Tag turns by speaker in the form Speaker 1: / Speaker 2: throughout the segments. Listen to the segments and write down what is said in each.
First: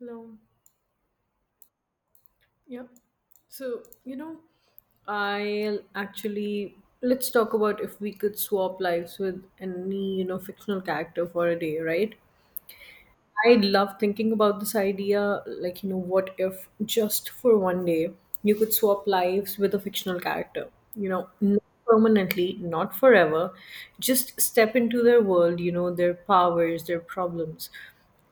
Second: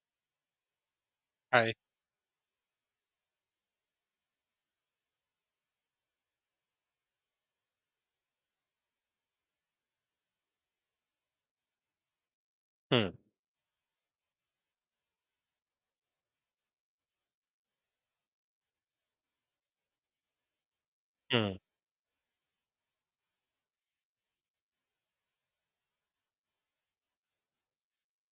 Speaker 1: Hello.
Speaker 2: Right.
Speaker 1: Yeah. So, you know, I'll actually let's talk about if we could swap lives with any fictional character for a day, right?
Speaker 2: Hmm.
Speaker 1: I love thinking about this idea like what if just for one day you could swap lives with a fictional character? You know,
Speaker 2: Hmm.
Speaker 1: not permanently, not forever, just step into their world, their powers, their problems.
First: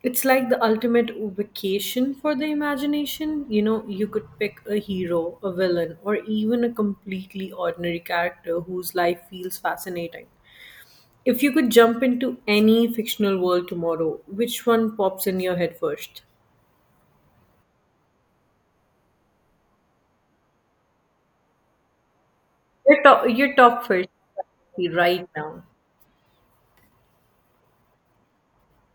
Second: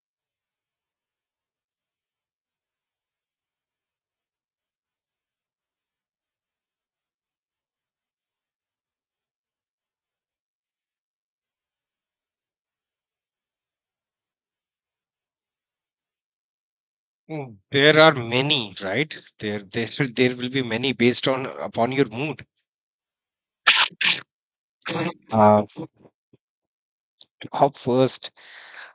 Speaker 1: It's like the ultimate vacation for the imagination. You could pick a hero, a villain, or even a completely ordinary character whose life feels fascinating. If you could jump into any fictional world tomorrow, which one pops in your head first?
Speaker 2: There are many, right? There, there will be many based on upon your mood.
Speaker 1: Your top first, right now.
Speaker 2: Uh, Hop first.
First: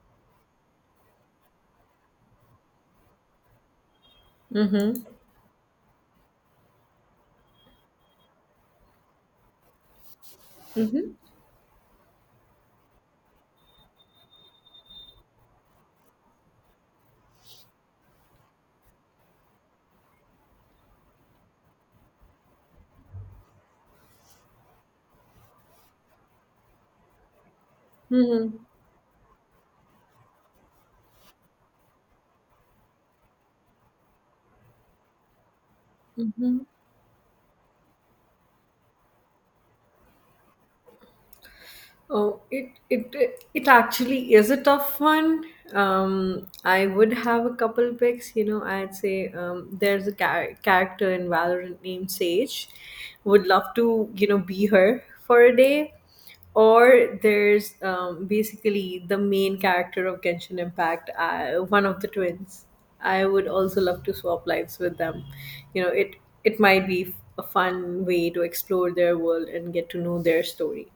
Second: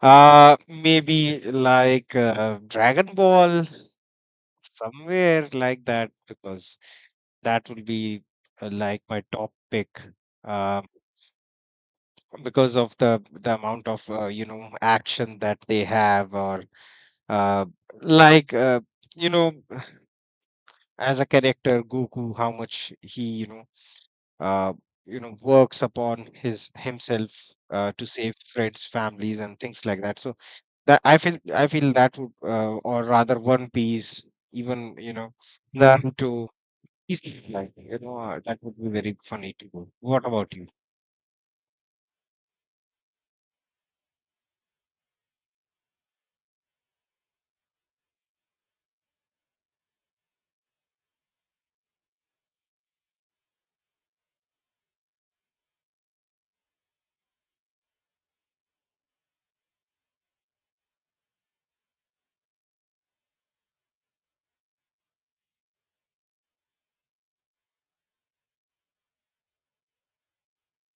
Speaker 2: Maybe like Dragon Ball,
Speaker 1: Mm-hmm.
Speaker 2: somewhere like that, because that will be like my top pick. Uh,
Speaker 1: Mm-hmm.
Speaker 2: because of the amount of action that they have, or uh, like you know, as a character, Goku, how much he uh, works upon his himself, to save
Speaker 1: Mm-hmm.
Speaker 2: friends families and things like that, so that I feel that would, or rather one piece, even Naruto
Speaker 1: Mm-hmm.
Speaker 2: is, like that would be very funny to do. What about you?
Speaker 1: Oh, it actually is a tough one. I would have a couple picks. I'd say there's a character in Valorant named Sage. Would love to be her for a day. Or there's basically the main character of Genshin Impact, one of the twins. I would also love to swap lives with them. You know, it it might be a fun way to explore their world and get to know their story.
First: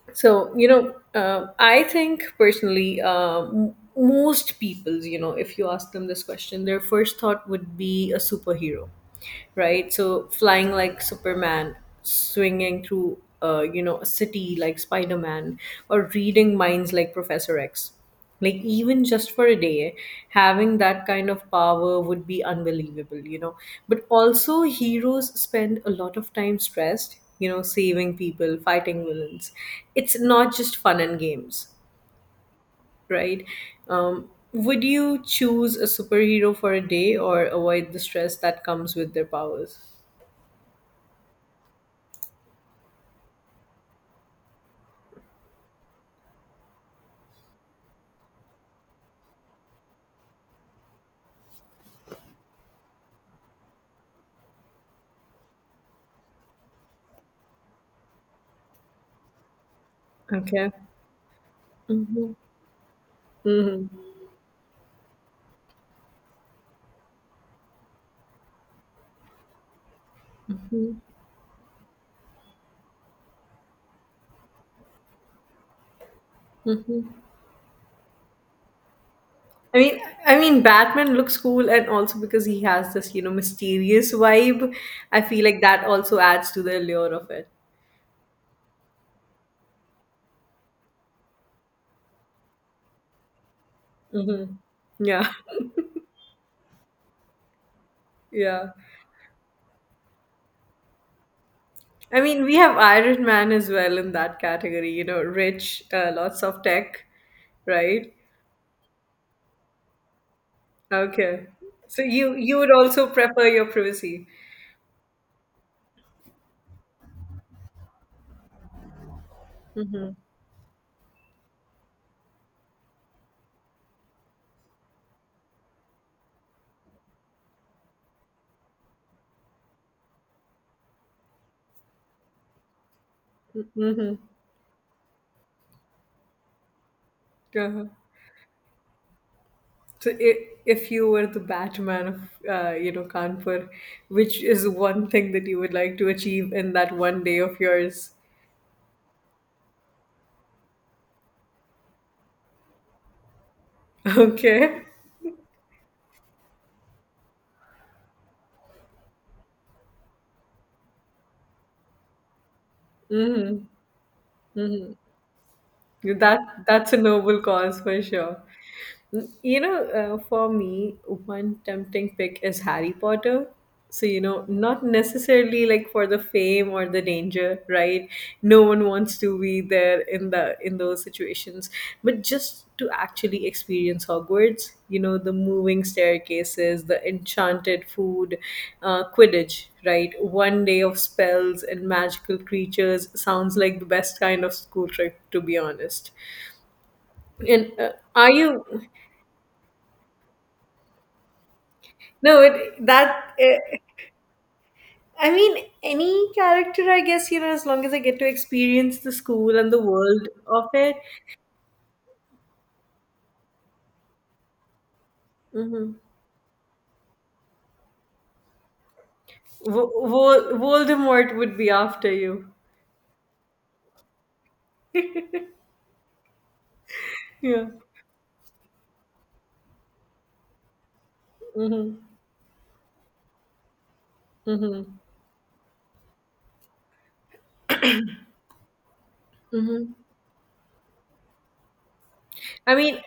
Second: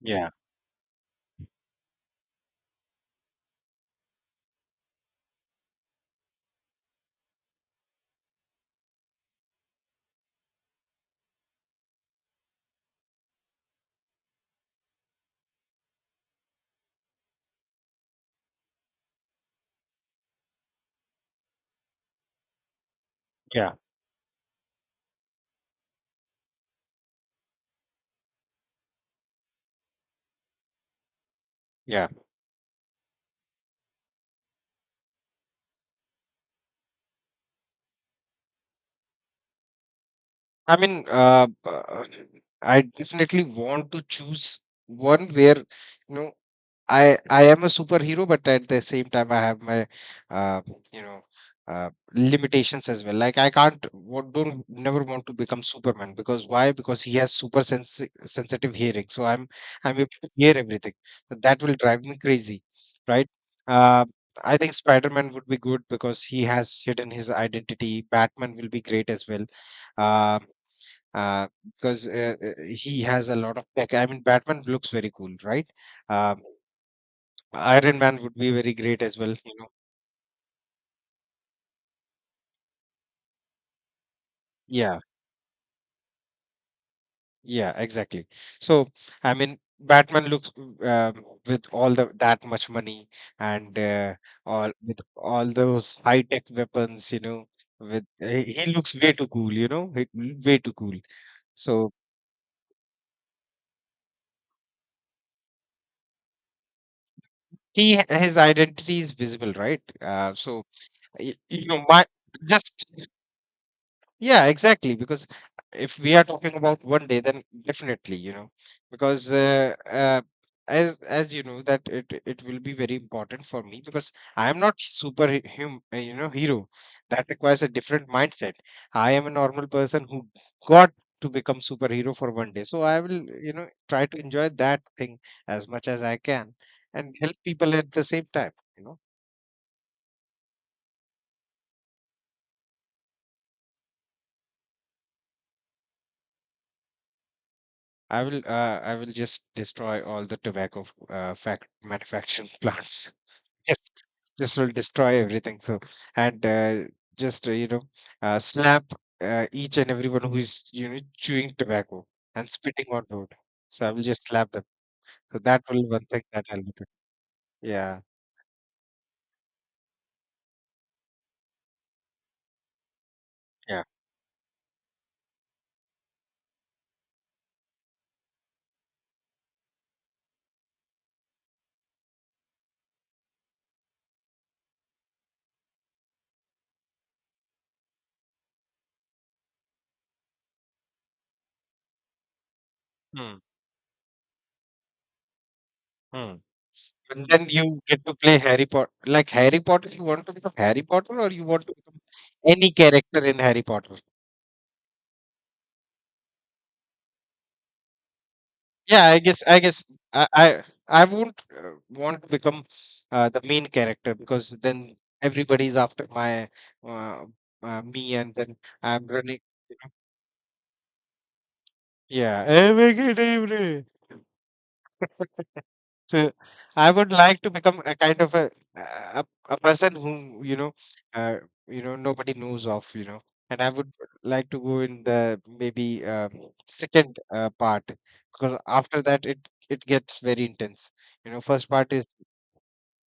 Speaker 2: Yeah,
Speaker 1: So, I think personally, most people, if you ask them this question, their first thought would be a superhero, right? So flying like Superman, swinging through a city like Spider Man, or reading minds like Professor X. Like even just for a day, having that kind of power would be unbelievable.
Speaker 2: yeah,
Speaker 1: But also, heroes spend a lot of time stressed, saving people, fighting villains. It's not just fun and games,
Speaker 2: yeah.
Speaker 1: right? Would you choose a superhero for a day or avoid the stress that comes with their powers?
Speaker 2: I mean, I definitely want to choose one where, I am a superhero, but at the same time, I have my uh, you know limitations as well. Like, I can't, what don't never want to become Superman. Because why? Because he has super sensitive hearing, so I'm able to hear
Speaker 1: Okay.
Speaker 2: everything. So that will drive me
Speaker 1: Mhm.
Speaker 2: crazy, right?
Speaker 1: Mhm.
Speaker 2: Uh, I think Spider-Man would be good because he has hidden his identity. Batman will be great as well. Uh,
Speaker 1: Mhm.
Speaker 2: uh, because he has a lot of tech. I mean, Batman looks very cool, right? Um,
Speaker 1: Mhm.
Speaker 2: Iron Man would be very great as well, you know.
Speaker 1: I mean, Batman looks cool, and also because he has this mysterious vibe,
Speaker 2: Yeah,
Speaker 1: I feel like that also adds to the allure of it.
Speaker 2: yeah, exactly. So, I mean, Batman looks, with all the that much money and,
Speaker 1: Hmm.
Speaker 2: all with
Speaker 1: Yeah,
Speaker 2: all those high tech weapons, you know, with he
Speaker 1: yeah.
Speaker 2: he looks way too cool, you know, way too cool. So
Speaker 1: I mean, we have Iron Man as well in that category. Rich, lots of tech,
Speaker 2: he
Speaker 1: right?
Speaker 2: his identity is visible, right?
Speaker 1: Okay.
Speaker 2: You know,
Speaker 1: So
Speaker 2: my
Speaker 1: you would
Speaker 2: just.
Speaker 1: also prefer your privacy.
Speaker 2: Yeah, exactly. Because if we are talking about one day, then definitely, you know, because as you know that it will be very important for me, because I am not super you know, hero. That requires a different mindset. I am a normal person who got to become superhero for one day. So I will, you know, try
Speaker 1: Mm-hmm.
Speaker 2: to enjoy that thing as much as I can, and help people at the same time. You know.
Speaker 1: So, if you were the Batman of Kanpur, which is one thing that you would like to achieve in that one day of yours?
Speaker 2: I will, just destroy all the tobacco fact manufacturing plants. Yes, this will
Speaker 1: Okay,
Speaker 2: destroy everything. So, and, just, slap, each and everyone who is, chewing tobacco and spitting on road. So I will just slap them. So that will one thing
Speaker 1: that
Speaker 2: that I'll do.
Speaker 1: that's a noble cause
Speaker 2: Yeah,
Speaker 1: for sure. For me, one tempting pick is Harry Potter.
Speaker 2: yeah.
Speaker 1: So, not necessarily like for the fame or the danger, right? No one wants to be there in those situations, but just to actually experience Hogwarts, the moving staircases, the enchanted food, Quidditch, right? One day of spells and magical creatures
Speaker 2: Hmm.
Speaker 1: sounds like the best kind of school trip, to be honest.
Speaker 2: Hmm. And then
Speaker 1: And
Speaker 2: you get to
Speaker 1: are
Speaker 2: play
Speaker 1: you?
Speaker 2: Harry Potter. Like Harry Potter, you want to become Harry Potter, or you want to become
Speaker 1: No,
Speaker 2: any character in Harry Potter?
Speaker 1: I mean any character, I guess, as long as I get to experience
Speaker 2: Yeah,
Speaker 1: the
Speaker 2: I guess I
Speaker 1: school and the
Speaker 2: guess I
Speaker 1: world
Speaker 2: I,
Speaker 1: of it.
Speaker 2: I won't, want to become the main character, because then everybody's
Speaker 1: Mm-hmm.
Speaker 2: after my uh, me, and then I'm running.
Speaker 1: Voldemort would be after
Speaker 2: Yeah,
Speaker 1: you.
Speaker 2: every good evening. So I would like to
Speaker 1: Yeah.
Speaker 2: become a kind of a person whom, uh,
Speaker 1: Mm-hmm.
Speaker 2: nobody knows of, and I would like to go
Speaker 1: Mm-hmm.
Speaker 2: in the, maybe second part, because after that it
Speaker 1: Mm-hmm.
Speaker 2: gets very intense. First part is
Speaker 1: I mean,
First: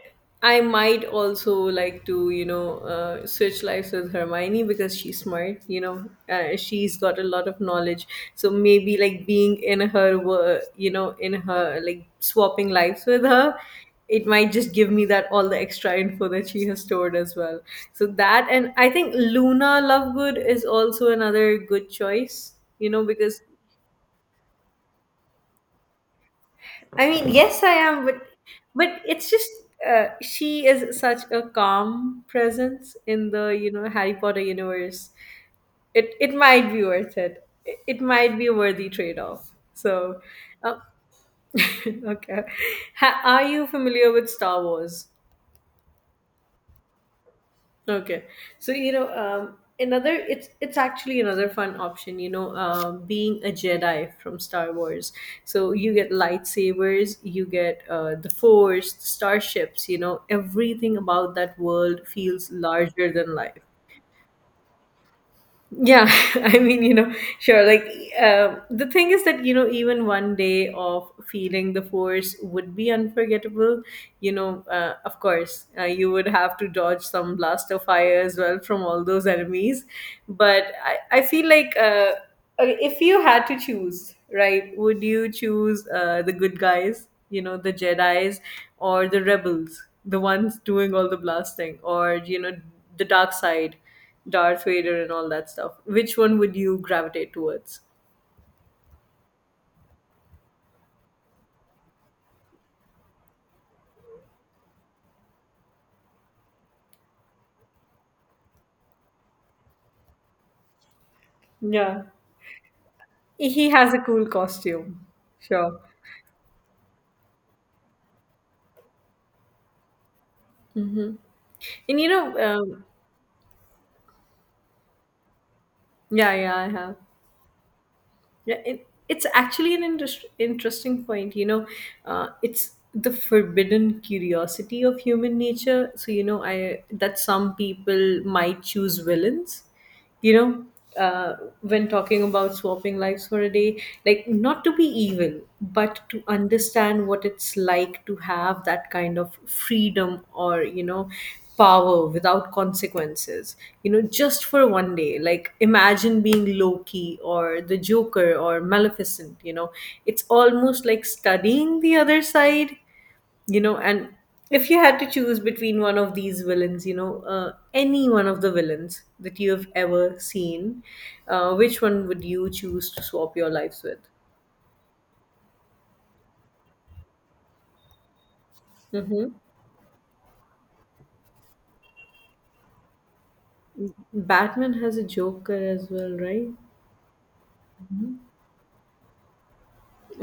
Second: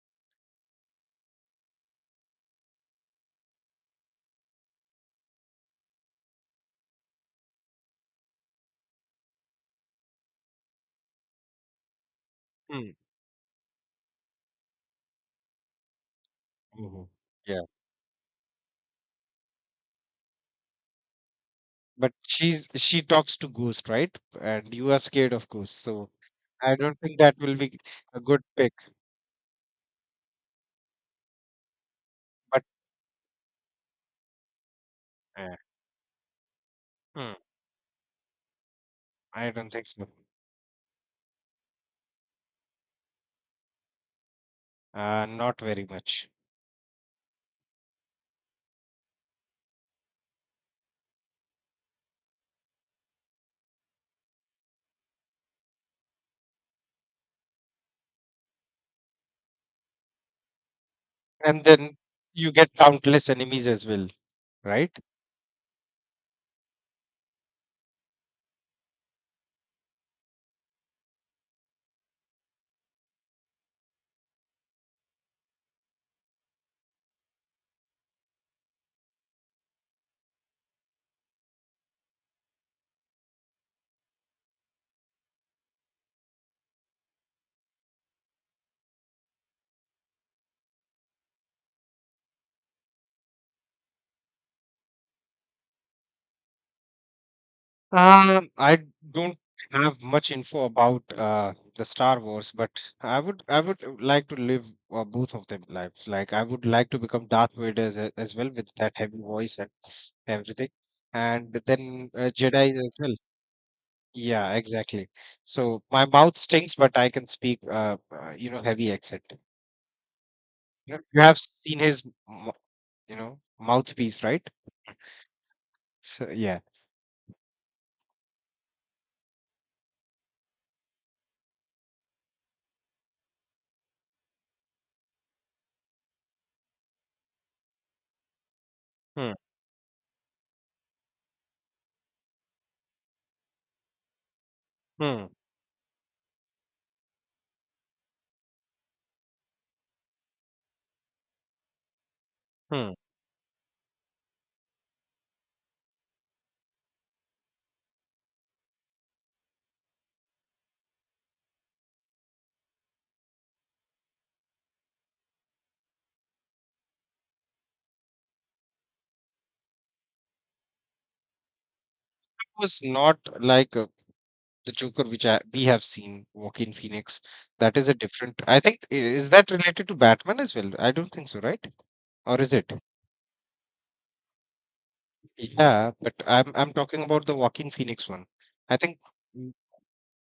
Speaker 1: I might also like to switch lives with Hermione because she's smart, she's got a lot of knowledge. So maybe like being in her, wo- you know, in her, like swapping
Speaker 2: hmm.
Speaker 1: lives with her, it might just give me that all the extra info that she has
Speaker 2: Mhm.
Speaker 1: stored as well.
Speaker 2: Yeah,
Speaker 1: So that, and I think Luna Lovegood is also another good
Speaker 2: but
Speaker 1: choice,
Speaker 2: she's
Speaker 1: you
Speaker 2: she
Speaker 1: know,
Speaker 2: talks
Speaker 1: because
Speaker 2: to ghost, right? And you are scared of ghosts, so I don't
Speaker 1: I
Speaker 2: think
Speaker 1: mean,
Speaker 2: that will
Speaker 1: yes, I
Speaker 2: be
Speaker 1: am,
Speaker 2: a
Speaker 1: but
Speaker 2: good pick.
Speaker 1: it's just she is such a calm
Speaker 2: But
Speaker 1: presence in the Harry Potter universe.
Speaker 2: uh,
Speaker 1: It might be worth
Speaker 2: hmm,
Speaker 1: it. It might be a worthy trade
Speaker 2: I
Speaker 1: off.
Speaker 2: don't think so.
Speaker 1: So, uh, okay, are you familiar with Star Wars?
Speaker 2: Not very much.
Speaker 1: Okay. So, you know, another it's actually another fun option, being a Jedi from Star Wars. So you get lightsabers, you get the Force, the starships, everything about that
Speaker 2: And then
Speaker 1: world
Speaker 2: you
Speaker 1: feels
Speaker 2: get
Speaker 1: larger
Speaker 2: countless
Speaker 1: than life.
Speaker 2: enemies as well, right?
Speaker 1: Yeah, I mean, sure. Like, the thing is that, even one day of feeling the force would be unforgettable. Of course, you would have to dodge some blaster fire as well from all those enemies. But I feel like okay, if you had to choose, right, would you choose the good guys, the Jedi's or the rebels, the ones doing all the blasting, or the dark side? Darth Vader and all that stuff. Which one would you gravitate towards?
Speaker 2: I don't have much info about the Star Wars, but I would like to live both of them lives. Like, I would like to become Darth Vader, as well, with that heavy voice, everything. And
Speaker 1: Yeah.
Speaker 2: then, Jedi as well.
Speaker 1: He has a cool
Speaker 2: Yeah,
Speaker 1: costume.
Speaker 2: exactly.
Speaker 1: Sure.
Speaker 2: So my mouth stinks, but I can speak, you know, heavy accent. You know, you have seen
Speaker 1: And
Speaker 2: his,
Speaker 1: you know, um,
Speaker 2: mouthpiece, right? So,
Speaker 1: yeah, yeah,
Speaker 2: yeah.
Speaker 1: I have. Yeah, it's actually an interesting point. It's the forbidden curiosity of human nature. So, I that some people might choose
Speaker 2: Hmm.
Speaker 1: villains you know uh, when talking about swapping lives for a day, like not to be
Speaker 2: Hmm.
Speaker 1: evil but to understand what it's like to have that kind of freedom or power without
Speaker 2: Hmm.
Speaker 1: consequences, just for one day, like imagine being Loki or the Joker or Maleficent. It's almost like studying the other side, and if you had to choose between one of these villains, any one of the villains that you have ever seen, which one would you
Speaker 2: It was
Speaker 1: choose to
Speaker 2: not
Speaker 1: swap your
Speaker 2: like,
Speaker 1: lives with?
Speaker 2: the Joker, which we have seen, Joaquin Phoenix. That is a different. I think,
Speaker 1: Hmm.
Speaker 2: is that related to Batman as well? I don't think so, right? Or is it?
Speaker 1: Batman has a Joker as
Speaker 2: Yeah,
Speaker 1: well,
Speaker 2: but
Speaker 1: right?
Speaker 2: I'm talking about the Joaquin Phoenix one. I think.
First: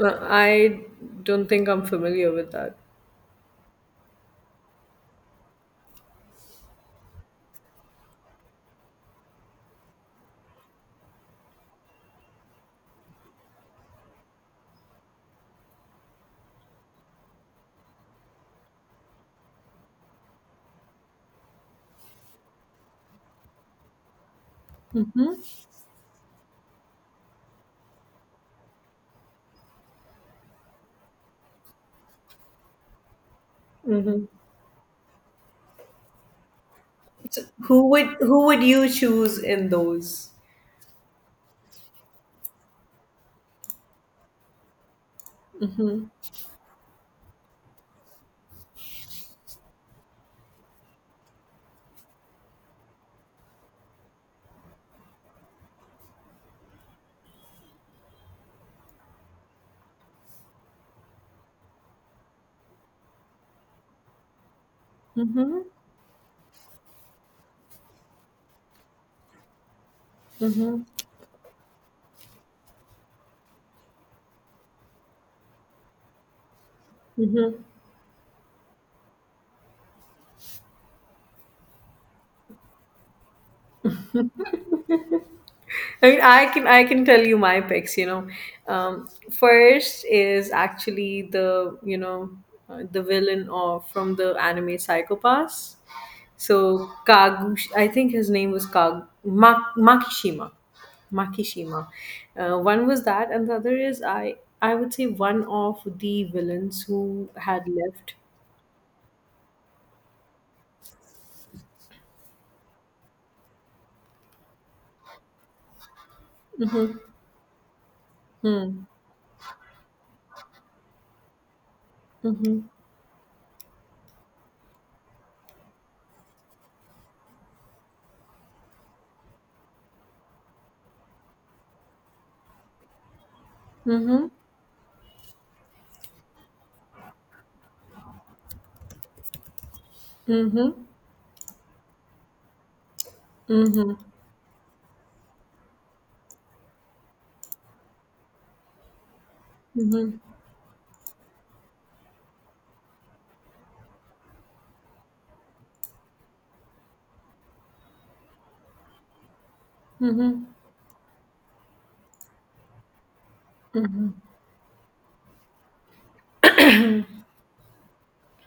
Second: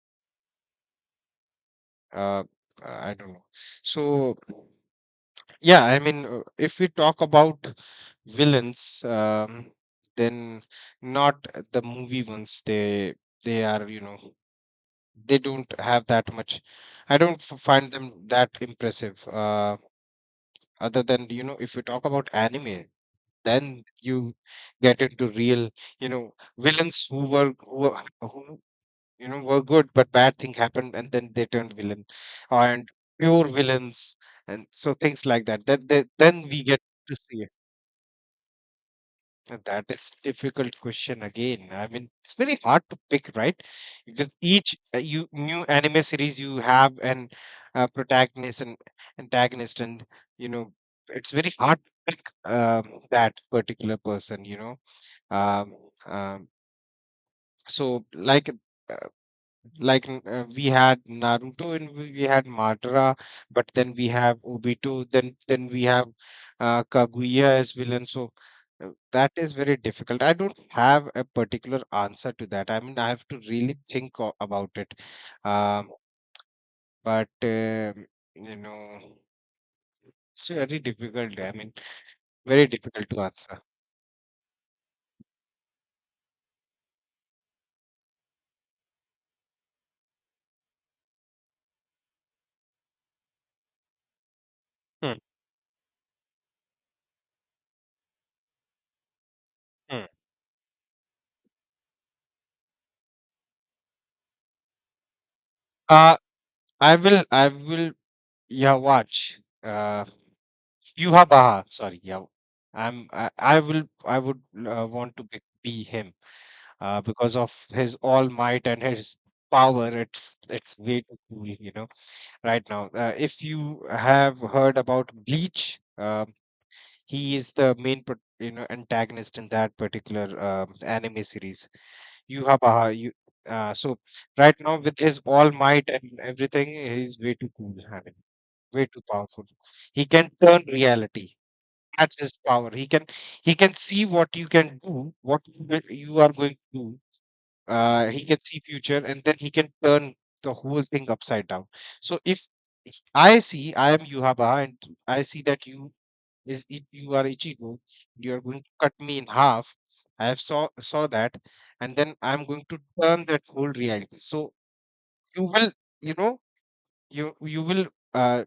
Speaker 1: I don't think I'm familiar
Speaker 2: uh,
Speaker 1: with that.
Speaker 2: I don't know. So, yeah, I mean, if we talk about villains, then, not the movie ones. They are, you know, they don't have that much. I don't find them that impressive. Other than, you know, if we talk about anime, then you get into real, you know, villains who who, were good, but bad thing happened, and then they turned villain, and pure villains,
Speaker 1: Hmm.
Speaker 2: and so things like that, that then we get to see it.
Speaker 1: Who would you choose
Speaker 2: And
Speaker 1: in
Speaker 2: that is
Speaker 1: those?
Speaker 2: difficult question again. I mean, it's very hard to pick, right? Because each, you new anime series, you have an protagonist and antagonist, and, you know it's very hard to pick, that particular person, um, um, so like, like, we had Naruto, and we had Madara, but then we have Obito, then
Speaker 1: Hmm.
Speaker 2: then we have, Kaguya as villain. So, that is very difficult. I don't have a particular answer to that. I mean, I have to really think about it. Um, but, you know, it's very difficult. I mean, very difficult to answer.
Speaker 1: I mean, I can tell you my picks. First is actually the you know the villain of from the anime
Speaker 2: Hmm,
Speaker 1: Psychopass. So Kagush, I think his name was
Speaker 2: hmm.
Speaker 1: Makishima. Makishima. One was that, and the other is, I would say one of
Speaker 2: Uh,
Speaker 1: the villains
Speaker 2: I will,
Speaker 1: who
Speaker 2: I
Speaker 1: had
Speaker 2: will,
Speaker 1: left.
Speaker 2: yeah, watch. Yuha Baha, sorry, yeah. I'm I, I will I would, want to be him, because of his all might and
Speaker 1: Hmm.
Speaker 2: his power. It's way too cool, you know.
Speaker 1: Mm-hmm.
Speaker 2: Right now, if you have heard about Bleach, he is the main antagonist in that particular anime series. Yuha Baha, you. So
Speaker 1: Mm-hmm.
Speaker 2: right now with his all might and everything, he's way too cool. I mean, way too powerful. He can turn
Speaker 1: Mm-hmm.
Speaker 2: reality, that's his power. He can
Speaker 1: Mm-hmm.
Speaker 2: see what you can do, what you are going to do. He can see future, and then he can turn
Speaker 1: Mm-hmm.
Speaker 2: the whole thing upside down. So if I see I am Yuhabaha, and I see that, you are Ichigo, you are going to cut me in half. I have
Speaker 1: Mm-hmm.
Speaker 2: saw that, and then I'm going to turn that whole reality. So you will, you know, you will. Uh,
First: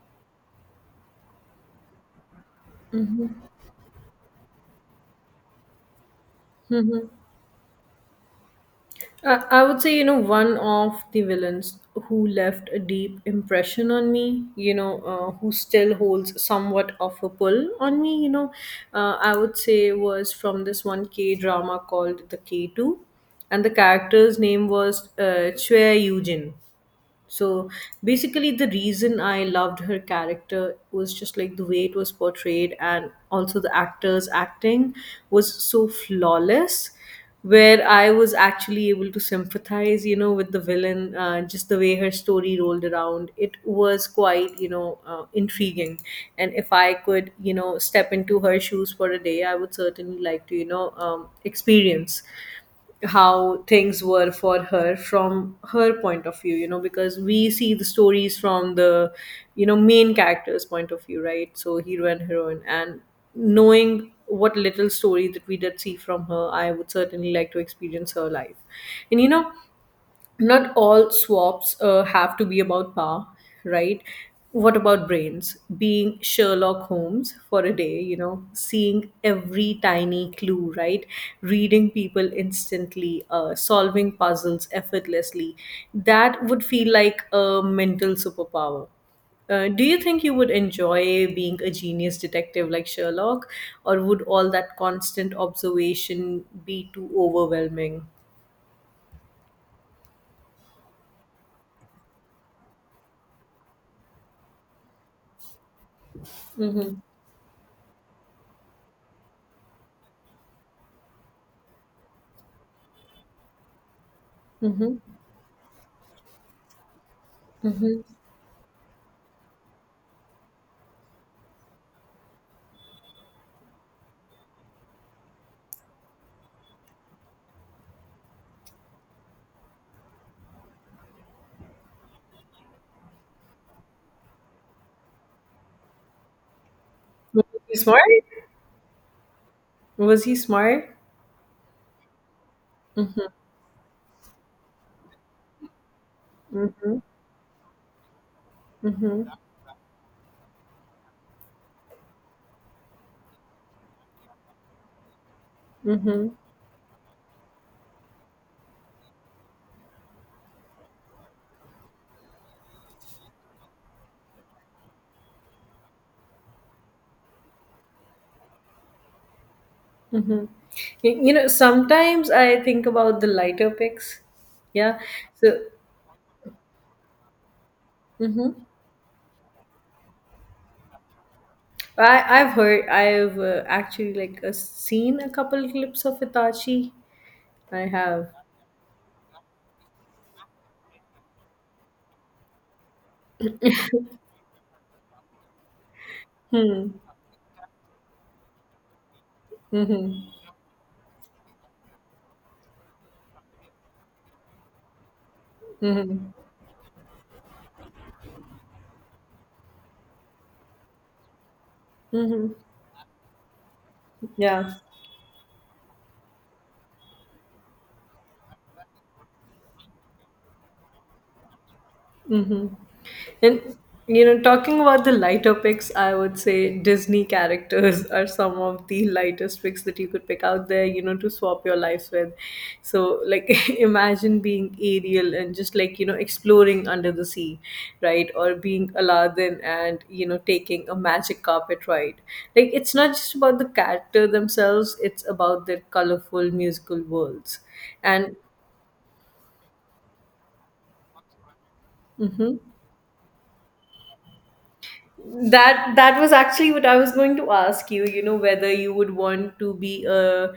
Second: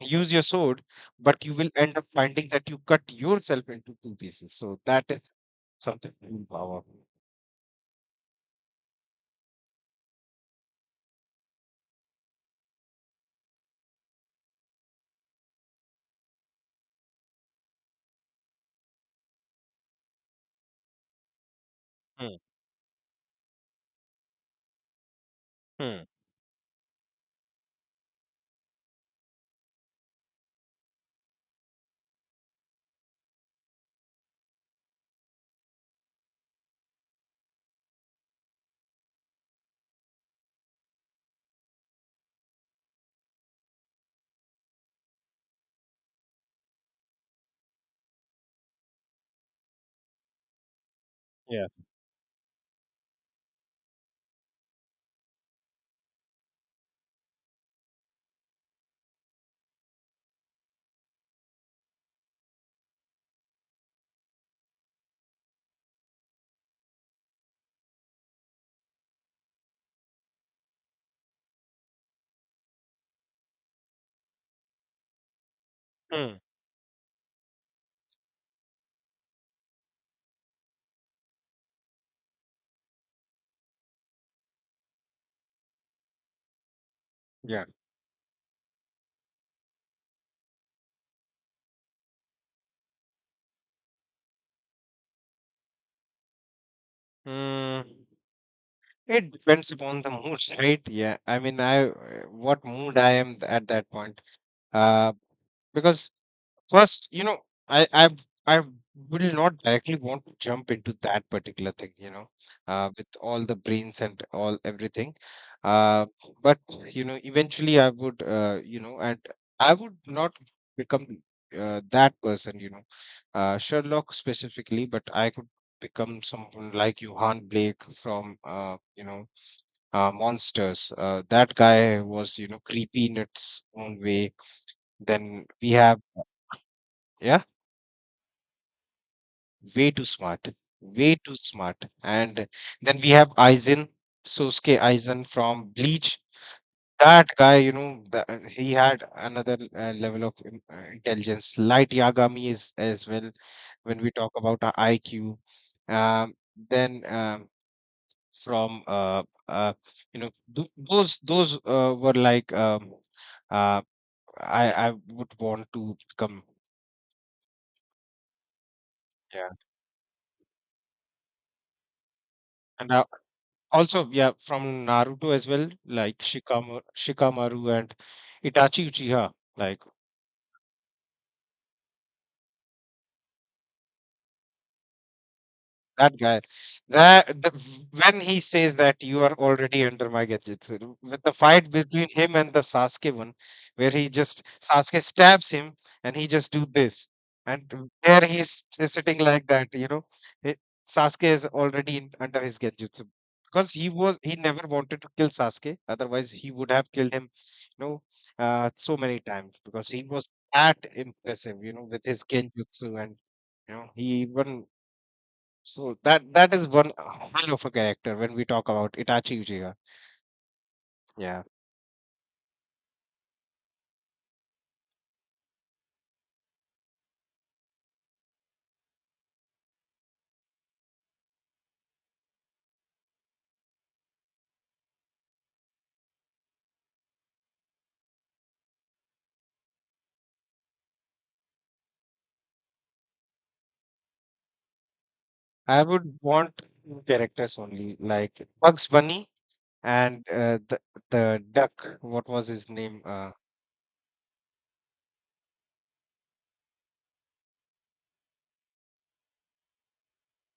Speaker 2: Use your sword, but you will end up finding that you cut yourself into two pieces. So that is something really powerful.
Speaker 1: Mm-hmm. I would say, one of the villains who left a deep impression on me, who still holds somewhat of a pull on me, I would say was from this one K drama called
Speaker 2: Hmm.
Speaker 1: The K2. And the character's name was Chue
Speaker 2: Hmm.
Speaker 1: Yujin. So basically, the reason I loved her character was just like the way it was portrayed, and also the actors' acting was so flawless. Where I was actually able to sympathize with the villain, just the way her story rolled around. It was quite intriguing. And if I could step into her shoes for a day, I would certainly like to
Speaker 2: Yeah.
Speaker 1: experience how things were for her from her point of view, because we see the stories from the main character's point of view, right? So hero and heroine, and knowing what little story that we did see from her, I would certainly like to experience her life and not all swaps have to be about power, right? What about brains? Being
Speaker 2: Hmm.
Speaker 1: Sherlock Holmes for a day, seeing every tiny clue, right? Reading people instantly, solving puzzles effortlessly. That would feel like a
Speaker 2: Yeah.
Speaker 1: mental superpower. Do you think you would enjoy being a genius detective like Sherlock, or would all that constant observation be too
Speaker 2: Mm.
Speaker 1: overwhelming?
Speaker 2: It depends upon the mood, right? Yeah. I mean, I what mood I am at that point. Uh, because
Speaker 1: Mm-hmm.
Speaker 2: first, you know, I i I will not directly want to jump into that particular thing, you know, with all the brains and all
Speaker 1: Mm-hmm.
Speaker 2: everything. Uh, but you know, eventually I
Speaker 1: Mm-hmm.
Speaker 2: would, you know, and I would not become, that person, you know, Sherlock specifically. But I could become someone like Johan Blake from, you know, Monsters. That guy was, you know, creepy in its own way. Then we have, yeah.
Speaker 1: Was he smart?
Speaker 2: Way too
Speaker 1: Was he
Speaker 2: smart,
Speaker 1: smart?
Speaker 2: way too smart. And then we
Speaker 1: Mm-hmm.
Speaker 2: have Aizen, Sosuke Aizen from Bleach.
Speaker 1: Mm-hmm.
Speaker 2: That guy, you know, he had
Speaker 1: Mm-hmm.
Speaker 2: another level of intelligence. Light Yagami is as well. When we talk about our IQ,
Speaker 1: Mm-hmm.
Speaker 2: um, then, from uh, you know th- those were like, uh, I would want to come. Yeah,
Speaker 1: Mm-hmm. Sometimes I think
Speaker 2: and I
Speaker 1: about the lighter
Speaker 2: also,
Speaker 1: picks.
Speaker 2: yeah, from
Speaker 1: Yeah.
Speaker 2: Naruto as
Speaker 1: So,
Speaker 2: well, like Shikamaru and
Speaker 1: hmm
Speaker 2: Itachi Uchiha. Like
Speaker 1: I I've heard I've actually like seen a couple clips
Speaker 2: that
Speaker 1: of
Speaker 2: guy.
Speaker 1: Itachi.
Speaker 2: That the,
Speaker 1: I
Speaker 2: when
Speaker 1: have.
Speaker 2: he says that you are already under my gadgetsu, with the fight between him and the Sasuke one, where he just Sasuke stabs him, and he just do
Speaker 1: Hmm.
Speaker 2: this, and there he's sitting like that, you know,
Speaker 1: Mm-hmm.
Speaker 2: it, Sasuke is already in, under his gadgetsu, because he never wanted to kill Sasuke,
Speaker 1: Mm-hmm.
Speaker 2: otherwise he would have killed him, you know, so many times, because he was that impressive, you know, with his
Speaker 1: Mm-hmm.
Speaker 2: genjutsu, and, he even.
Speaker 1: Yeah.
Speaker 2: So that is one hell of a character when we talk about Itachi Uchiha. Yeah,
Speaker 1: Mm-hmm. And, talking about the lighter picks, I would say Disney characters are some of the lightest picks that you could pick out there, to swap your life with. So, like, imagine being Ariel and just like exploring under the sea, right? Or being Aladdin and taking a magic carpet ride. Like, it's not just about the character themselves, it's about their
Speaker 2: I would
Speaker 1: colorful
Speaker 2: want
Speaker 1: musical
Speaker 2: two characters
Speaker 1: worlds.
Speaker 2: only,
Speaker 1: And,
Speaker 2: like Bugs Bunny, and the duck. What was
Speaker 1: mm-hmm.
Speaker 2: his name?
Speaker 1: That was actually what I was going to ask you, whether you would want to be a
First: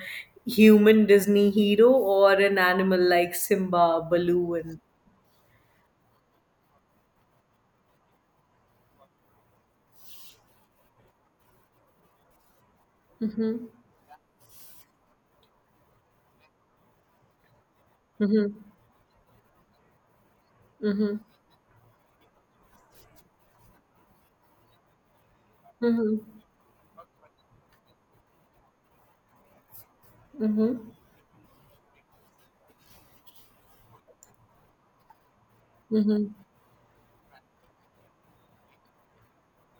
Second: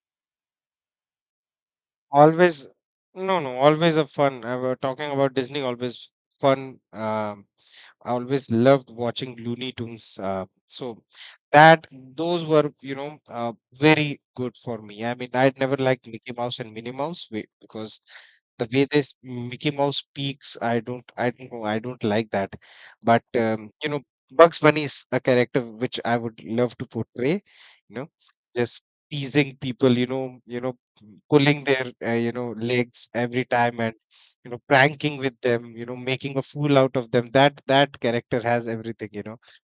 Speaker 1: human Disney hero or
Speaker 2: Always,
Speaker 1: an animal like
Speaker 2: no, no, always a
Speaker 1: Simba,
Speaker 2: fun. I
Speaker 1: Baloo
Speaker 2: was
Speaker 1: and
Speaker 2: talking about Disney. Always fun. I always loved watching Looney Tunes. So that those were,
Speaker 1: hmm
Speaker 2: very good for me. I mean, I'd never liked Mickey Mouse and Minnie Mouse, because
Speaker 1: hmm
Speaker 2: the way this Mickey Mouse speaks,
Speaker 1: hmm
Speaker 2: I don't know, I don't like that. But, you know, Bugs Bunny is a character which I
Speaker 1: hmm
Speaker 2: would love to portray. You know, just teasing people.
Speaker 1: hmm
Speaker 2: Pulling their legs every time and pranking with them.
Speaker 1: hmm
Speaker 2: Making a fool out of them. That character has everything.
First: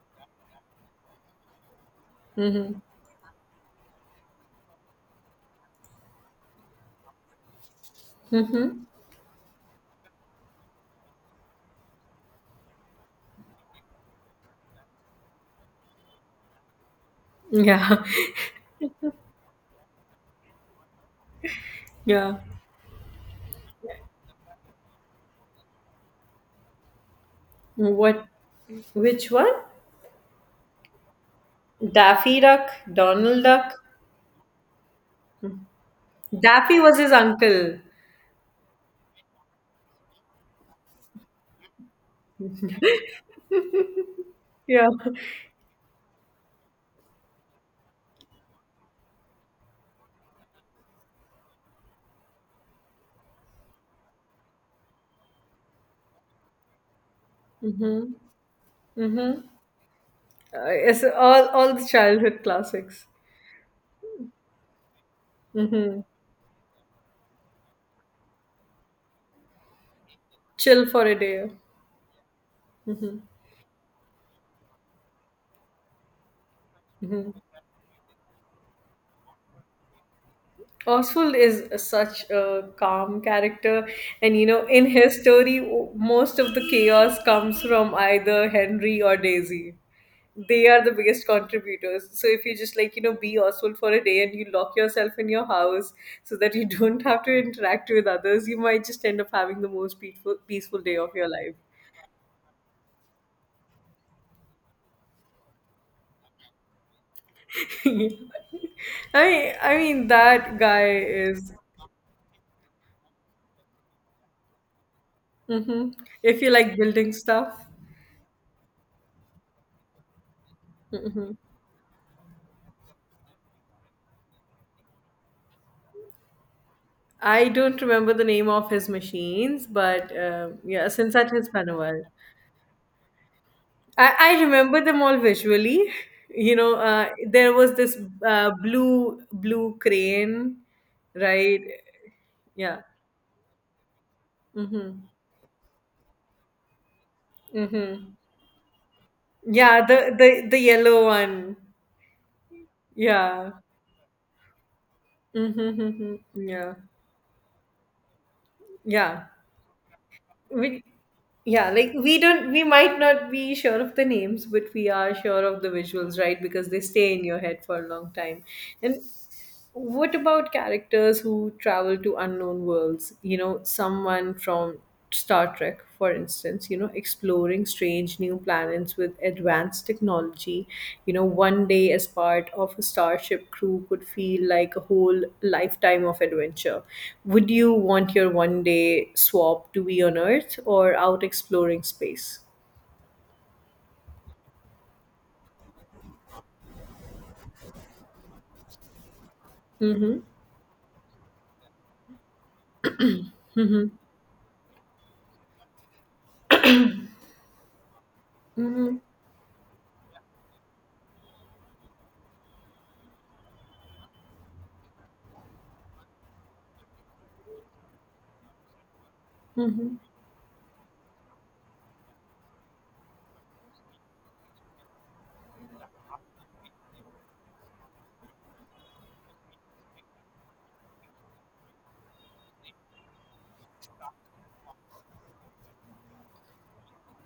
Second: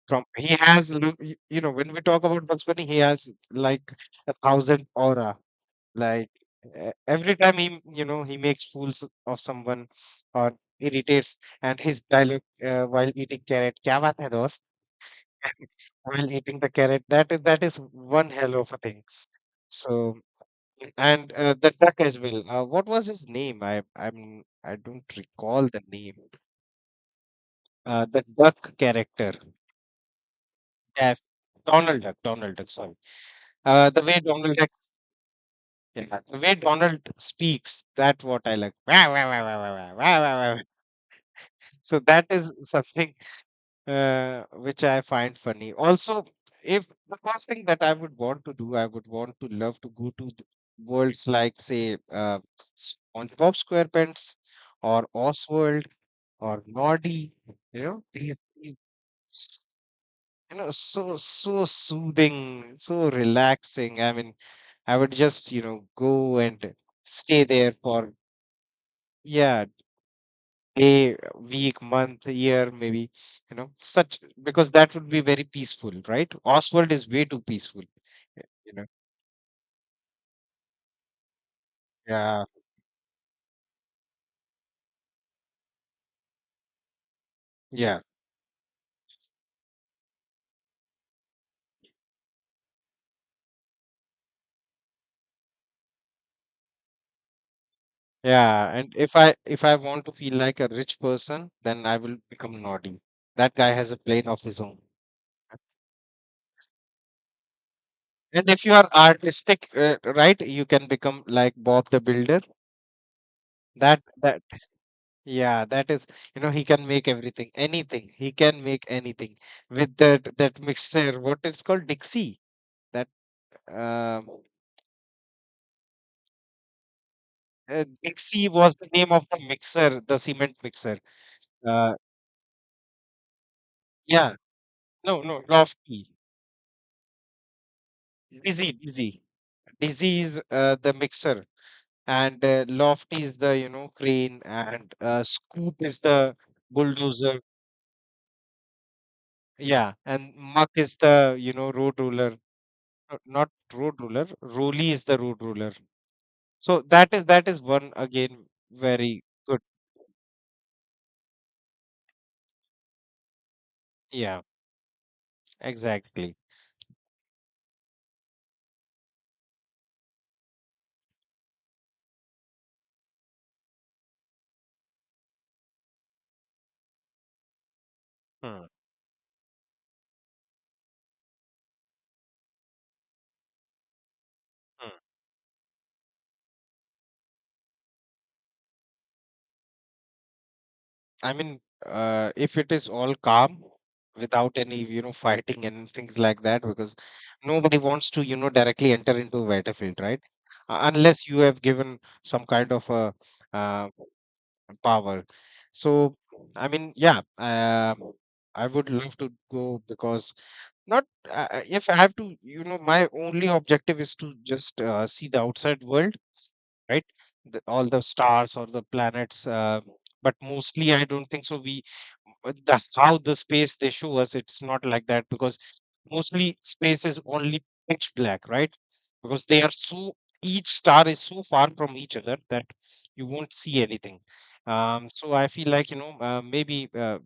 Speaker 2: From he has when we talk about Bugs
Speaker 1: hmm
Speaker 2: Bunny, he has like 1,000 aura, like every time he you know he makes
Speaker 1: hmm
Speaker 2: fools of someone or irritates, and his dialogue, while eating carrot, kya baat hai dost. While eating the carrot, that is
Speaker 1: Yeah.
Speaker 2: one hell of a thing. So, and the duck as
Speaker 1: Yeah.
Speaker 2: well, what was his name? I i'm i don't recall the name. The
Speaker 1: What
Speaker 2: duck
Speaker 1: Which
Speaker 2: character.
Speaker 1: one?
Speaker 2: Daf- Donald Duck,
Speaker 1: Daffy
Speaker 2: Donald Duck,
Speaker 1: Duck,
Speaker 2: sorry.
Speaker 1: Donald Duck.
Speaker 2: The way donald duck Yeah, the way
Speaker 1: Daffy was
Speaker 2: Donald
Speaker 1: his uncle.
Speaker 2: speaks, that what I like. So that is something. Which
Speaker 1: Yeah.
Speaker 2: I find funny. Also, if the first thing that I would want to do, I would want to love to go to the worlds like, say, SpongeBob SquarePants, or Oswald, or Noddy. You know,
Speaker 1: Mm-hmm.
Speaker 2: these
Speaker 1: Mm-hmm.
Speaker 2: s- you know,
Speaker 1: Yes,
Speaker 2: so so
Speaker 1: all the childhood
Speaker 2: soothing,
Speaker 1: classics.
Speaker 2: so relaxing. I mean, I would just
Speaker 1: Hmm.
Speaker 2: go and stay there for, yeah,
Speaker 1: Chill for
Speaker 2: day,
Speaker 1: a day.
Speaker 2: week, month, year, maybe,
Speaker 1: Hmm.
Speaker 2: such, because that would be very peaceful, right? Oswald is way
Speaker 1: Hmm.
Speaker 2: too peaceful, you know.
Speaker 1: Oswald is such
Speaker 2: Yeah,
Speaker 1: a calm character, and in his story, most of the chaos comes from
Speaker 2: yeah,
Speaker 1: either Henry or Daisy. They are the biggest contributors. So if you just, like, you know, be Oswald for a day and you lock yourself in your house so that you don't have to interact with others, you
Speaker 2: yeah.
Speaker 1: might
Speaker 2: And
Speaker 1: just
Speaker 2: if
Speaker 1: end up
Speaker 2: I
Speaker 1: having
Speaker 2: if
Speaker 1: the
Speaker 2: I
Speaker 1: most
Speaker 2: want to feel
Speaker 1: peaceful
Speaker 2: like a
Speaker 1: peaceful
Speaker 2: rich
Speaker 1: day of your
Speaker 2: person,
Speaker 1: life.
Speaker 2: then I will become Naughty. That guy has a plane of his own. And if you are
Speaker 1: I
Speaker 2: artistic,
Speaker 1: I mean
Speaker 2: right,
Speaker 1: that
Speaker 2: you
Speaker 1: guy
Speaker 2: can become like
Speaker 1: is
Speaker 2: Bob the Builder. That, yeah,
Speaker 1: hmm
Speaker 2: that is,
Speaker 1: if you
Speaker 2: he
Speaker 1: like
Speaker 2: can make
Speaker 1: building
Speaker 2: everything,
Speaker 1: stuff.
Speaker 2: anything. He can make anything with that mixer. What it's called? Dixie, that. Um,
Speaker 1: I don't remember the name
Speaker 2: Dixie
Speaker 1: of
Speaker 2: was the
Speaker 1: his
Speaker 2: name of the
Speaker 1: machines,
Speaker 2: mixer,
Speaker 1: but
Speaker 2: the cement
Speaker 1: yeah,
Speaker 2: mixer.
Speaker 1: Sinsat has been a
Speaker 2: Uh,
Speaker 1: while. I,
Speaker 2: yeah,
Speaker 1: I remember them all
Speaker 2: no, no,
Speaker 1: visually.
Speaker 2: Lofty.
Speaker 1: You know, there was this
Speaker 2: Dizzy, Dizzy.
Speaker 1: blue
Speaker 2: Dizzy is
Speaker 1: crane,
Speaker 2: the mixer,
Speaker 1: right?
Speaker 2: and
Speaker 1: Yeah.
Speaker 2: Lofty is the, crane, and
Speaker 1: Mm-hmm.
Speaker 2: Scoop is the bulldozer.
Speaker 1: Mm-hmm. Yeah,
Speaker 2: Yeah,
Speaker 1: the
Speaker 2: and
Speaker 1: the the
Speaker 2: Muck is
Speaker 1: yellow
Speaker 2: the,
Speaker 1: one.
Speaker 2: road roller. Not
Speaker 1: Yeah.
Speaker 2: road roller, Rolly is the road roller.
Speaker 1: Mm-hmm. Yeah.
Speaker 2: So that is one again, very
Speaker 1: Yeah.
Speaker 2: good.
Speaker 1: We yeah, like we don't, we might not be sure of the
Speaker 2: Yeah,
Speaker 1: names, but we are sure of the visuals,
Speaker 2: exactly.
Speaker 1: right? Because they stay in your head for a long time. And what about characters who travel to unknown worlds? You know, someone from Star Trek, for instance, you know, exploring strange new
Speaker 2: Hmm,
Speaker 1: planets with advanced technology. You know, one day as part of a starship crew could feel like a
Speaker 2: hmm.
Speaker 1: whole lifetime of adventure. Would you want your one day swap to be on Earth or out
Speaker 2: I mean,
Speaker 1: exploring space?
Speaker 2: if it is all calm without any, fighting and things like that, because nobody wants to, directly enter into a battlefield, right?
Speaker 1: Mm-hmm.
Speaker 2: Unless you have given some kind of a uh, power. So, I mean, yeah, I would
Speaker 1: Mm-hmm.
Speaker 2: love to go, because not, if I have to, my only objective is to just see the outside world, right? The, all the stars or the planets.
Speaker 1: Mm-hmm.
Speaker 2: But mostly, I don't think so. We, the how the space they show us, it's not like that, because mostly space is only pitch black, right? Because they are so, each star is so far from each other that you won't see anything. So I feel like, maybe,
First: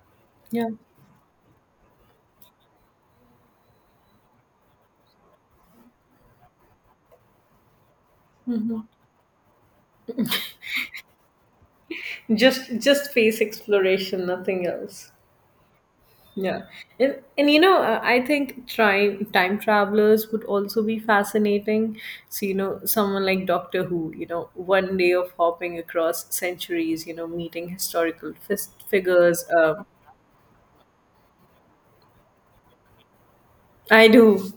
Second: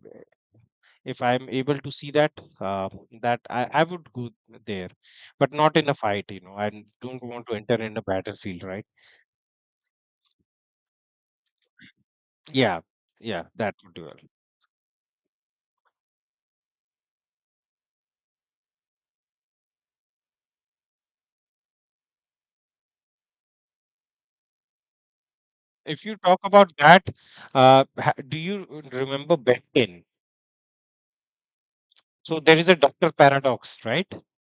Speaker 1: Yeah.
Speaker 2: if I'm able to see that, uh, that I would go there, but not in a fight. I don't want to enter in a battlefield, right? Yeah,
Speaker 1: Just space
Speaker 2: yeah, that would do well.
Speaker 1: exploration, nothing else. Yeah. And you know, I think trying time travelers would also be fascinating. So, you know, someone like Doctor Who, you know, one day of hopping
Speaker 2: If you
Speaker 1: across
Speaker 2: talk about
Speaker 1: centuries,
Speaker 2: that,
Speaker 1: you know, meeting historical
Speaker 2: do you remember
Speaker 1: figures.
Speaker 2: Ben 10? So there is a Doctor Paradox, right?
Speaker 1: I do.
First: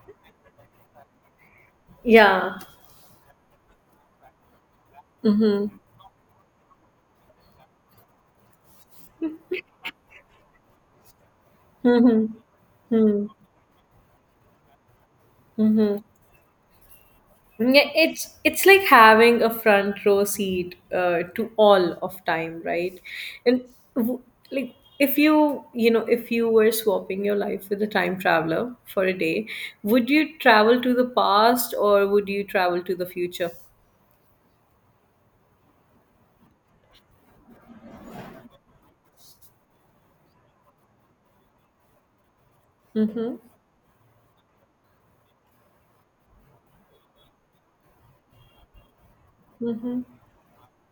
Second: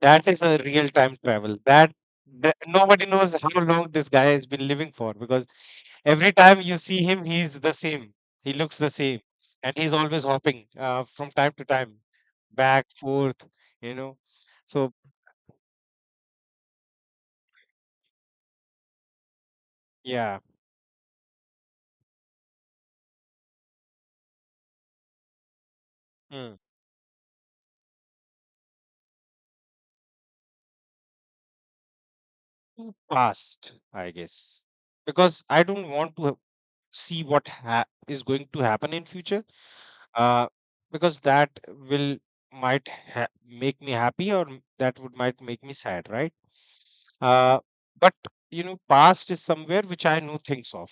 Speaker 2: That is a real-time travel. That,
Speaker 1: Yeah.
Speaker 2: nobody knows how long this guy has been living for, because
Speaker 1: Mm-hmm.
Speaker 2: every time you see him, he's the same. He looks the same, and he's always hopping, from time to time,
Speaker 1: Mm-hmm.
Speaker 2: back
Speaker 1: Mm-hmm.
Speaker 2: forth. You know, so
Speaker 1: Mm-hmm. Yeah, it's like having a front row
Speaker 2: yeah,
Speaker 1: seat to all of time, right? And w- like if you, you know, if you
Speaker 2: mm.
Speaker 1: were swapping your life with a time traveler for a day, would you travel to the past or would you travel
Speaker 2: Too
Speaker 1: to the future?
Speaker 2: fast, I guess, because I don't want to see what is going to happen in future, uh, because that will might
Speaker 1: Mm-hmm.
Speaker 2: make me happy, or that would might make me sad, right? uh, but past is somewhere
Speaker 1: Mm-hmm.
Speaker 2: which I know things of.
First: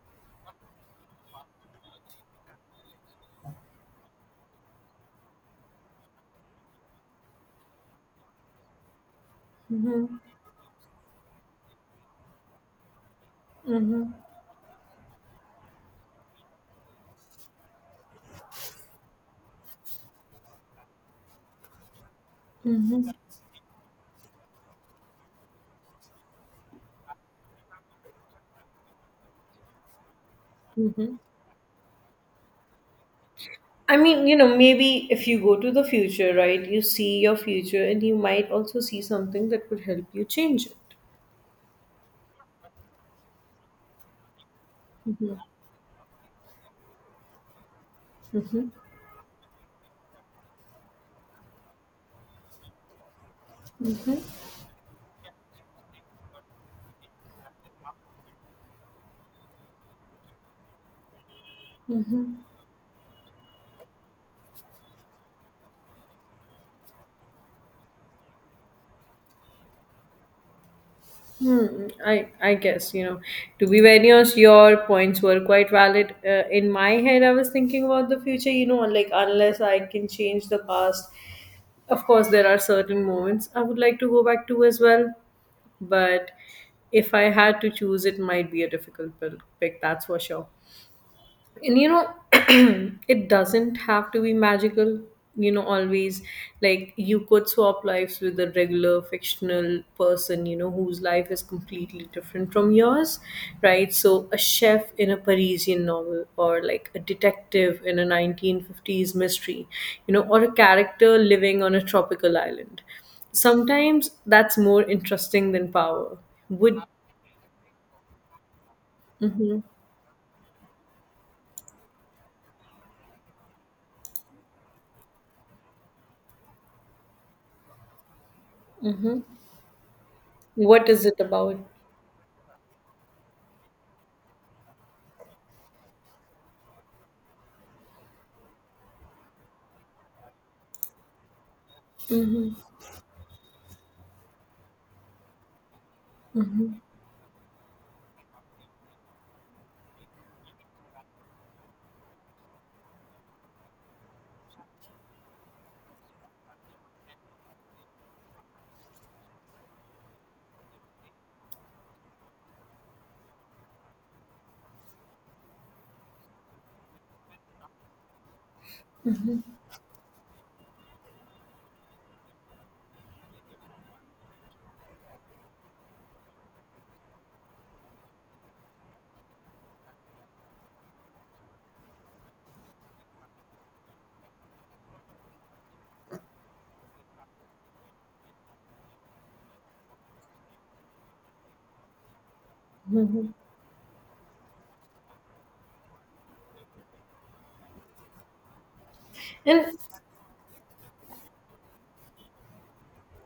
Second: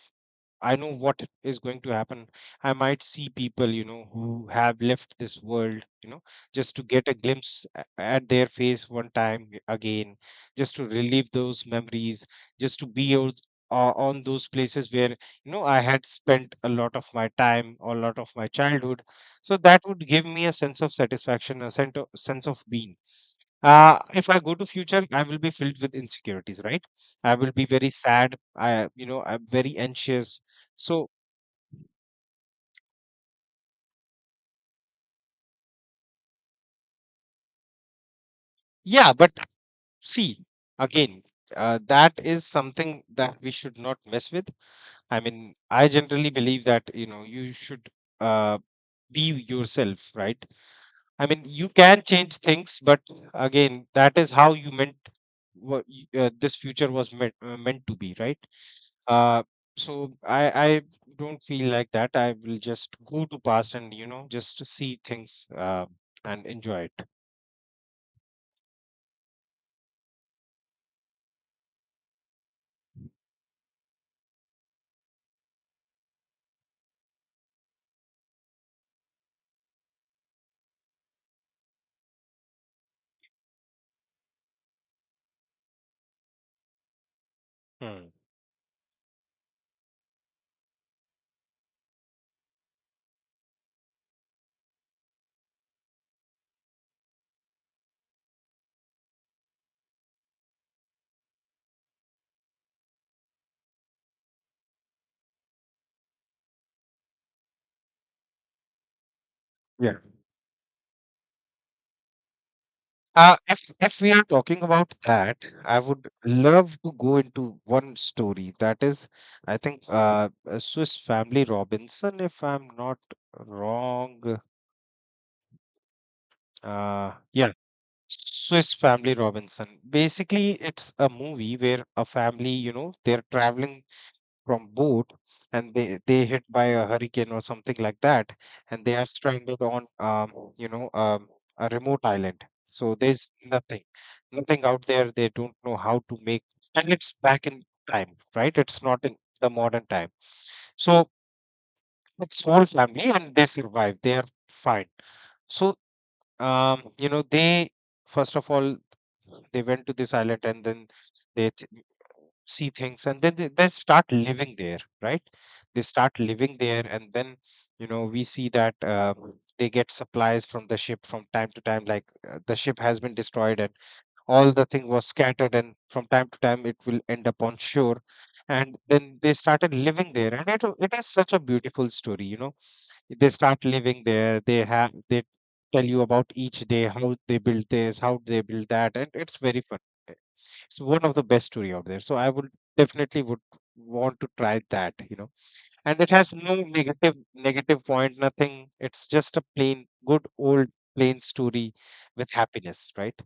Speaker 2: I know what is going to happen. I might see people, who have left this world, just to get a glimpse at their face one time again,
Speaker 1: Mm-hmm.
Speaker 2: just to relive those memories, just to be out,
Speaker 1: Mm-hmm.
Speaker 2: on those places where, I had spent a lot of my time or a lot of my childhood. So that would give me a sense of satisfaction, a sense of being.
Speaker 1: Mm-hmm.
Speaker 2: If I go to future, I will be filled with insecurities, right? I will be very sad. I'm very anxious. So
Speaker 1: Mm-hmm. I mean, you know, maybe if you go to the future, right, you see your future and you might also see
Speaker 2: yeah, but
Speaker 1: something that could help you
Speaker 2: see,
Speaker 1: change it.
Speaker 2: again, that is something that we should not mess with. I mean, I generally believe that, you should uh, be yourself, right? I mean, you can change things, but again, that is
Speaker 1: Mm-hmm.
Speaker 2: how you meant. This future was meant, meant to be, right? Uh, so I don't feel like that. I will just go to past and just to see things, and enjoy it.
Speaker 1: Hmm, I guess, you know, to be very honest, your points were quite valid. In my head, I was thinking about the future. You know, like, unless I can change the past, of course there are certain moments I would like to go back to as well. But if I had to choose,
Speaker 2: Hmm.
Speaker 1: it might be a difficult pick. That's for sure. And you know, it doesn't have to be magical, you know, always. Like, you could swap lives with a regular fictional person, you know, whose life is completely different from yours, right? So a chef in a Parisian novel, or like a detective in a 1950s mystery,
Speaker 2: Yeah.
Speaker 1: you know, or a character living on a tropical island.
Speaker 2: If we
Speaker 1: Sometimes
Speaker 2: are
Speaker 1: that's
Speaker 2: talking
Speaker 1: more
Speaker 2: about that,
Speaker 1: interesting than
Speaker 2: I would
Speaker 1: power.
Speaker 2: love
Speaker 1: Would
Speaker 2: to go into one story. That is, I
Speaker 1: hmm
Speaker 2: think, a Swiss Family Robinson, if I'm not wrong. Yeah, Swiss Family
Speaker 1: hmm
Speaker 2: Robinson. Basically,
Speaker 1: what
Speaker 2: it's
Speaker 1: is
Speaker 2: a
Speaker 1: it
Speaker 2: movie
Speaker 1: about
Speaker 2: where a family, they're traveling from boat, and they hit by a hurricane or something like that, and they are stranded on, you know um, a remote island. So there's nothing out there. They don't know how to make, and it's back in time, right? It's not in the modern time. So it's whole family and they survive. They are fine. So, they, first of all, they went to this island, and then they th- see things, and then they start living there, right? They start living there, and then we see that, they get supplies from the ship from time to time, like, the ship has been destroyed and all the thing was scattered, and from time to time it will end up on shore. And then they started living there, and it is such a beautiful story, you know, they start living there. They tell you about each day, how they build this, how they build that, and it's very fun. Uh, it's one of the best story out there, so I would definitely would want to try that, you know. And it has no negative point, nothing. It's just a
Speaker 1: and
Speaker 2: plain, good old, plain story, with happiness, right?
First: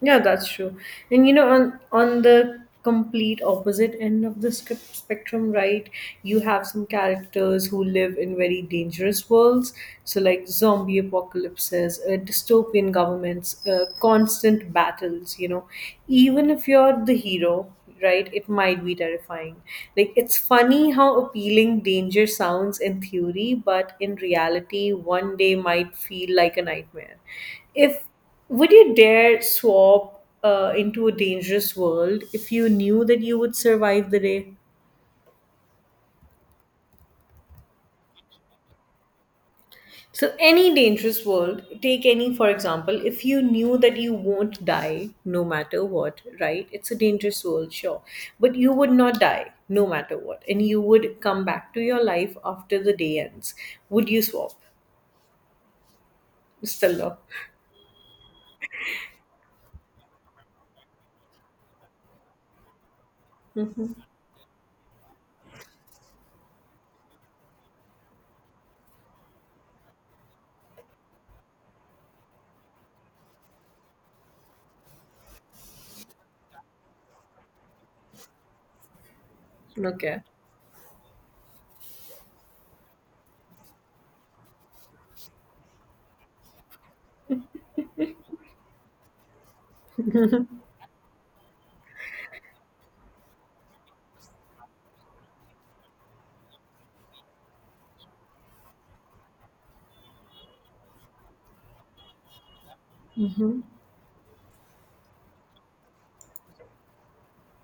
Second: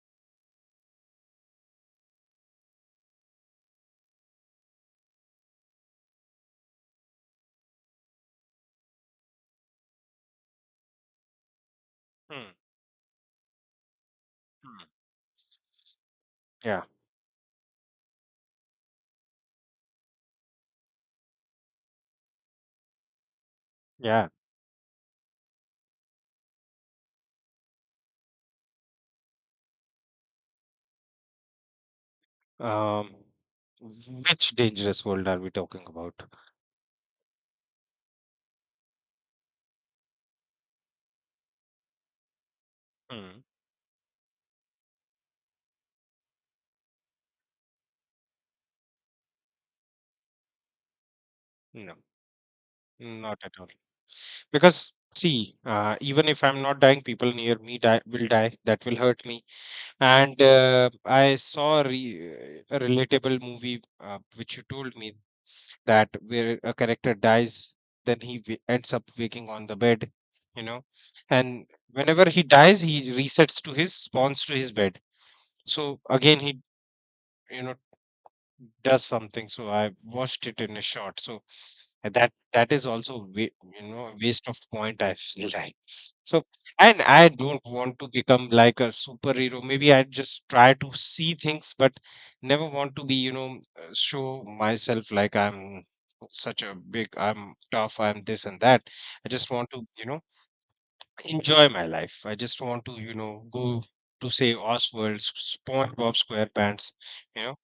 Speaker 1: yeah, that's true. And you know, on the complete opposite end of the script spectrum, right? You have some characters who live in very dangerous worlds, so like zombie apocalypses,
Speaker 2: Hmm.
Speaker 1: dystopian governments, constant
Speaker 2: Mm.
Speaker 1: battles. You know, even if
Speaker 2: Yeah,
Speaker 1: you're the hero, right? It might be terrifying. Like, it's funny how appealing danger sounds in theory, but in
Speaker 2: yeah.
Speaker 1: reality, one day might feel like a nightmare. If would you dare swap into a dangerous world if you knew
Speaker 2: Um,
Speaker 1: that you would survive the
Speaker 2: which
Speaker 1: day?
Speaker 2: dangerous world are we talking about?
Speaker 1: So, any dangerous world, take any, for example, if
Speaker 2: Hmm.
Speaker 1: you knew that you won't die no matter what, right? It's a dangerous world, sure. But you would not die no matter what. And you would come back to
Speaker 2: No,
Speaker 1: your life after the day
Speaker 2: not at
Speaker 1: ends.
Speaker 2: all.
Speaker 1: Would you swap?
Speaker 2: Because see, even if I'm not dying,
Speaker 1: Still
Speaker 2: people near me die will die. That will hurt me. And I saw a relatable
Speaker 1: no.
Speaker 2: movie,
Speaker 1: Hmm.
Speaker 2: which you told me, that where a character dies, then he ends up waking on the bed, you know. And whenever he dies, he resets to his spawns to his bed. So again, he you know does something. So I
Speaker 1: Okay.
Speaker 2: watched it in a short. So, and that is also, wa you know a waste of point, I feel like. So, and I don't want to become like a superhero. Maybe I just try to see things, but never want to be, show myself like I'm such a big, I'm tough, I'm this and that. I just want to enjoy my life. I just want to
Speaker 1: Hmm.
Speaker 2: go to, say, Oswald, SpongeBob SquarePants, you know,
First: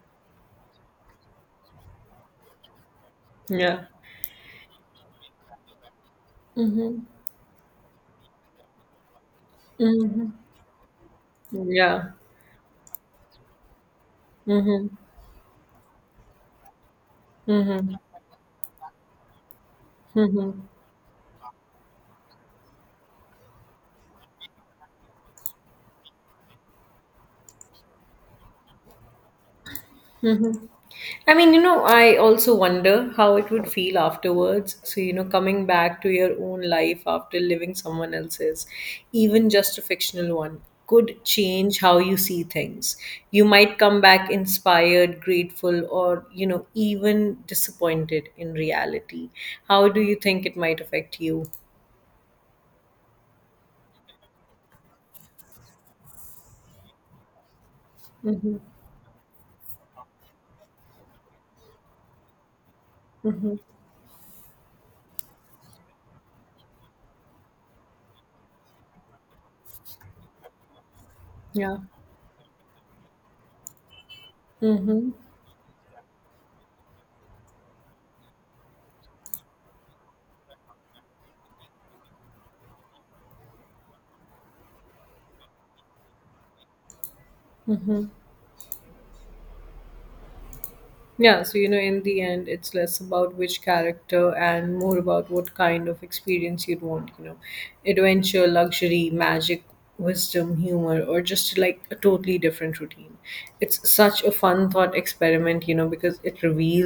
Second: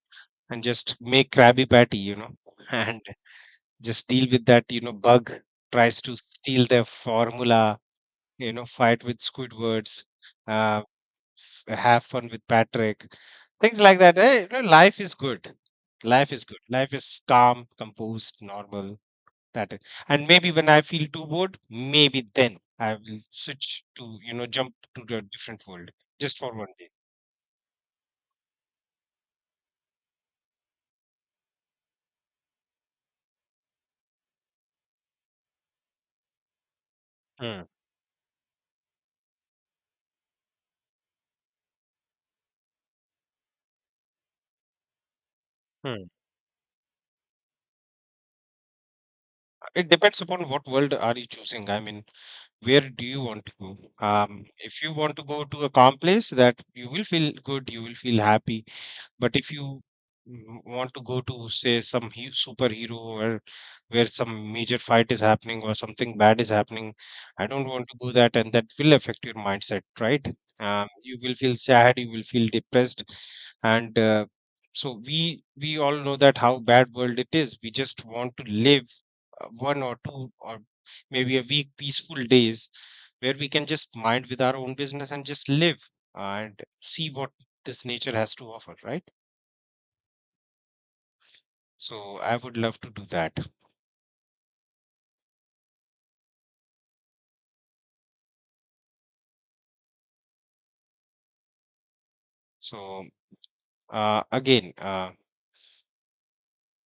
Speaker 2: and just make Krabby Patty, and
Speaker 1: Yeah.
Speaker 2: just deal with that, bug tries to steal their
Speaker 1: Mm-hmm.
Speaker 2: formula, fight with Squidwards,
Speaker 1: Hmm.
Speaker 2: uh, have
Speaker 1: Yeah.
Speaker 2: fun with Patrick, things like that,
Speaker 1: Mm-hmm.
Speaker 2: life is good. Life is calm,
Speaker 1: Hmm.
Speaker 2: composed, normal. That is. And
Speaker 1: Hmm.
Speaker 2: maybe when I feel too bored, maybe then I will switch to, jump to a different world, just for one day.
Speaker 1: I mean, you know, I also wonder how it would feel afterwards. So, you know, coming back to your own life after
Speaker 2: Hmm,
Speaker 1: living someone else's, even just a fictional one, could change how you see things. You might come back inspired, grateful,
Speaker 2: hmm.
Speaker 1: or, you know, even disappointed in reality.
Speaker 2: It
Speaker 1: How do you
Speaker 2: depends
Speaker 1: think
Speaker 2: upon
Speaker 1: it
Speaker 2: what
Speaker 1: might
Speaker 2: world are
Speaker 1: affect
Speaker 2: you
Speaker 1: you?
Speaker 2: choosing. I mean, where do you want to go? If you want to go to a calm place, that you will feel good, you will feel
Speaker 1: Mm-hmm.
Speaker 2: happy. But if you want to go to, say, some superhero, or
Speaker 1: Mm-hmm.
Speaker 2: where some major fight is happening, or something bad is happening, I don't want to go that, and that will affect your mindset, right? You will feel
Speaker 1: Yeah.
Speaker 2: sad, you will feel depressed. And so
Speaker 1: Mm-hmm.
Speaker 2: we all know that how bad world it is. We just want to live, one or two or maybe a week, peaceful days, where we can just mind with our own business and just live, and see what this nature has to offer, right?
Speaker 1: Yeah, so you know, in
Speaker 2: So
Speaker 1: the
Speaker 2: I
Speaker 1: end,
Speaker 2: would
Speaker 1: it's
Speaker 2: love to
Speaker 1: less
Speaker 2: do
Speaker 1: about
Speaker 2: that.
Speaker 1: which character and more about what kind of experience you'd want, you know, adventure, luxury, magic, wisdom, humor, or just like a totally different
Speaker 2: So,
Speaker 1: routine. It's such a fun
Speaker 2: again,
Speaker 1: thought experiment, you know, because it reveals